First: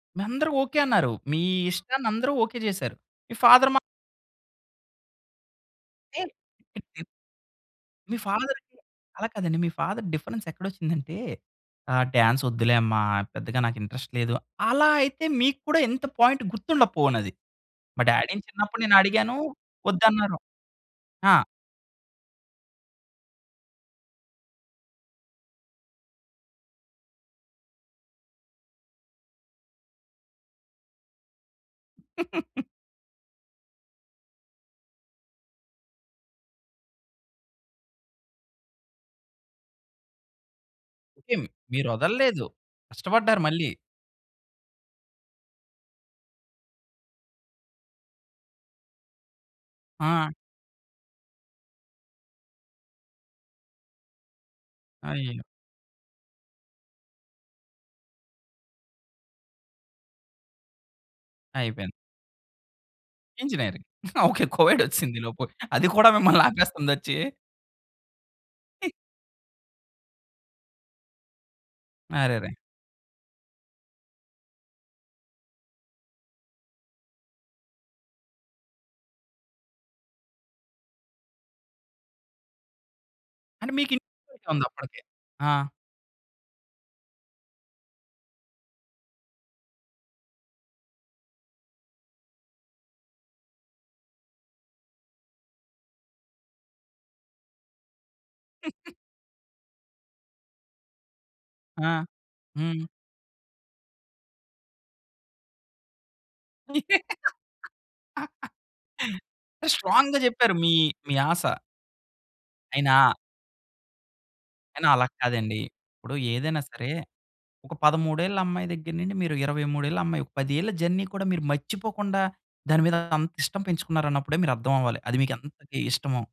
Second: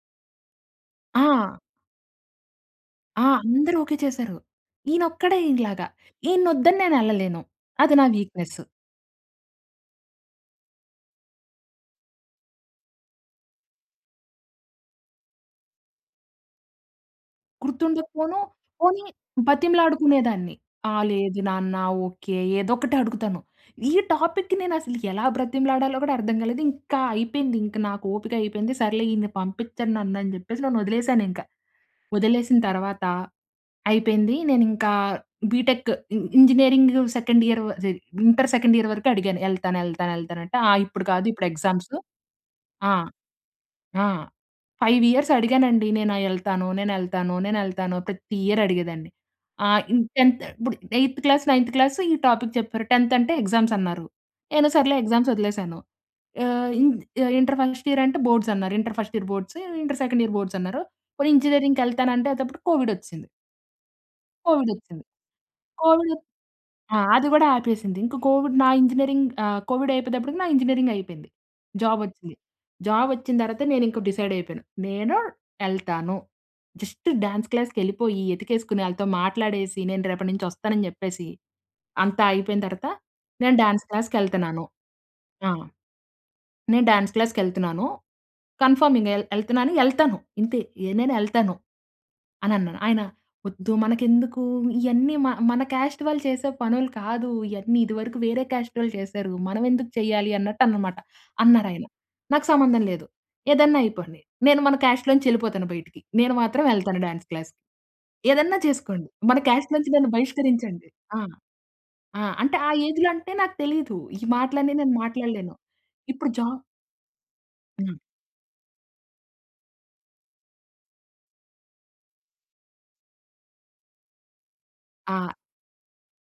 మీ అందరూ ఓకే అన్నారు. మీ ఆ! ఇష్టాన్ని అందరూ ఓకే చేసారు. ఆ! మీ ఫాదర్ అందరూ మా ఓకే చేసారు. ఈయన ఒక్కడే ఇలాగా ఏం ఈయన్ని వద్దని నేను ఎళ్ళలేను. అది నా మీ వీక్నెస్. ఫాదర్‌కి అలా కాదండి. మీ ఫాదర్ డిఫరెన్స్ ఎక్కడ వచ్చిందంటే, ఆహ్, "డాన్స్ వద్దులే అమ్మ పెద్దగా నాకు ఇంట్రెస్ట్ లేదు." అలా అయితే మీకు కూడా ఎంత పాయింట్ గుర్తుండపోవునది. మా గుర్తుండకపోను డ్యాడీ‌ని చిన్నప్పుడు నేను పోనీ అడిగాను వద్దన్నారు. బతిమలాడుకునేదాన్ని. ఆ ఆ! లేదు నాన్న ఓకే. ఏదో ఒకటి అడుగుతాను. ఈ టాపిక్ నేను అసలు ఎలా బ్రతిమలాడాలో కూడా అర్థం కాలేదు ఇంక అయిపోయింది ఇంక నాకు ఓపిక అయిపోయింది సర్లే ఈన్ని పంపించరు నన్ను అనే చెప్పేసి నన్ను వదిలేసాను ఇంకా. వదిలేసిన తరువాత అయిపోయింది. నేను ఇంకా బీటెక్ ఇ ఇంజినీరింగ్ సెకండ్ ఇయర్ జ ఇంటర్ సెకండ్ ఇయర్ వరకు అడిగాను. ఎళ్తాను ఎళ్తాను ఎళ్తాను అంటే "ఇప్పుడు కాదు ఓకే. ఇప్పుడు మీరు ఎగ్జామ్స్." వదలల్లేదు. ఆ! కష్టపడ్డారు మళ్ళీ. ఆ! 5 ఇయర్స్ అడిగానండి. నేను ఎళ్తాను. నేను ఎళ్తాను. నేను ఎళ్తాను. ప్రతి ఇయర్ అడిగేదాన్ని. ఆ! ఇన్ ఆ! 10థ్ ఇప్పుడు ఎయిత్ క్లాస్ నైన్త్ క్లాస్ ఈ టాపిక్ చెప్పారు 10థ్ అంటే ఎగ్జామ్స్ అన్నారు. నేను సర్లే ఎగ్జామ్స్ అయ్యో! వదిలేసాను. ఆహ్, ఇ ఇంటర్ ఫస్ట్ ఇయర్ అంటే బోర్డ్స్ అన్నారు. Inter first year boards inter second year boards అన్నారు. పోనీ ఇంజనీరింగ్‌కి అయిపోయింది. వెళ్తాను అంటే అప్పుడు కోవిడ్ వచ్చేసింది. ఇంజినీరింగ్ ఓకే కోవిడ్ కోవిడ్ వచ్చేసింది. వచ్చింది ఈలోపు. అది కూడా కోవిడ్ మిమ్మల్ని ఆపేస్తుంది ఆ! వచ్చి. అది కూడా ఆపేసింది. ఇంక కోవిడ్ నా ఇంజినీరింగ్ ఆహ్, కోవిడ్ అయిపోయేటప్పటికి నా ఇంజినీరింగ్ అయిపోయింది. జాబ్ వచ్చింది. అరెరే! జాబ్ వచ్చిన తర్వాత నేను ఇంకా డిసైడ్ అయిపోయాను. నేను ఎళ్తాను. జస్ట్ డ్యాన్స్ క్లాస్‌కెళ్ళిపోయి ఎతికేసుకుని ఆళ్ళతో మాట్లాడేసి నేను రేపటి నుంచి వస్తానని చెప్పేసి అంతా అయిపోయిన తర్వాత నేను అంటే [unintelligible] డ్యాన్స్ మీకు క్లాస్‌కెళ్తున్నాను. ఉందా అప్పటికే ఆ! ఆ! నేను డాన్స్ క్లాస్‌కెళ్తున్నాను. కన్ఫర్మింగ్ ఎల్ ఎళ్తున్నాను. ఎళ్తాను. ఇంతే నేను ఎళ్తాను అని అన్నాను. "ఆయన వద్దు మనకెందుకు ఇయన్నీ మ మన కాస్ట్ వాళ్ళు చేసే పనులు కాదు ఇయన్నీ ఇది వరకు వేరే కాస్ట్ వాళ్ళు చేసారు. మనం ఎందుకు చేయాలి అన్నట్టు అన్నమాట" అన్నారు ఆయన. ఆ! "నాకు సంబంధం హ్మ్. లేదు. ఏదైనా అయిపోండి. నేను మన కాస్ట్‌లోంచి ఎళ్ళిపోతాను బయటికి నేను మాత్రం ఎళ్తాను డాన్స్ క్లాస్జకి. ఏదన్నా చేసుకోండి. మన కాస్ట్‌లోంచి నన్ను స్ట్రాంగ్‌గా చెప్పారు. మీ, బహిష్కరించండి." మీ ఆ! ఆశ. అంటే ఆ అయినా ఏజ్‌లో అంటే నాకు తెలియదు. ఈ మాటలన్నీ కానీ నేను అలా మాట్లాడలేను. కాదండి. ఇప్పుడు ఇప్పుడు ఏదైనా జాబ్ సరే ఒక హ్మ్. 13 ఏళ్ళ అమ్మాయి దగ్గర నుండి మీరు 23 ఏళ్ళ అమ్మాయి ఒక 10 ఏళ్ళ జర్నీ కూడా మీరు మర్చిపోకుండా దాని మీద అంత ఇష్టం పెంచుకున్నారు అన్నప్పుడే మీరు అర్థం అవ్వాలి. అది ఆ! మీకు ఎంత‌గా ఇష్టమో.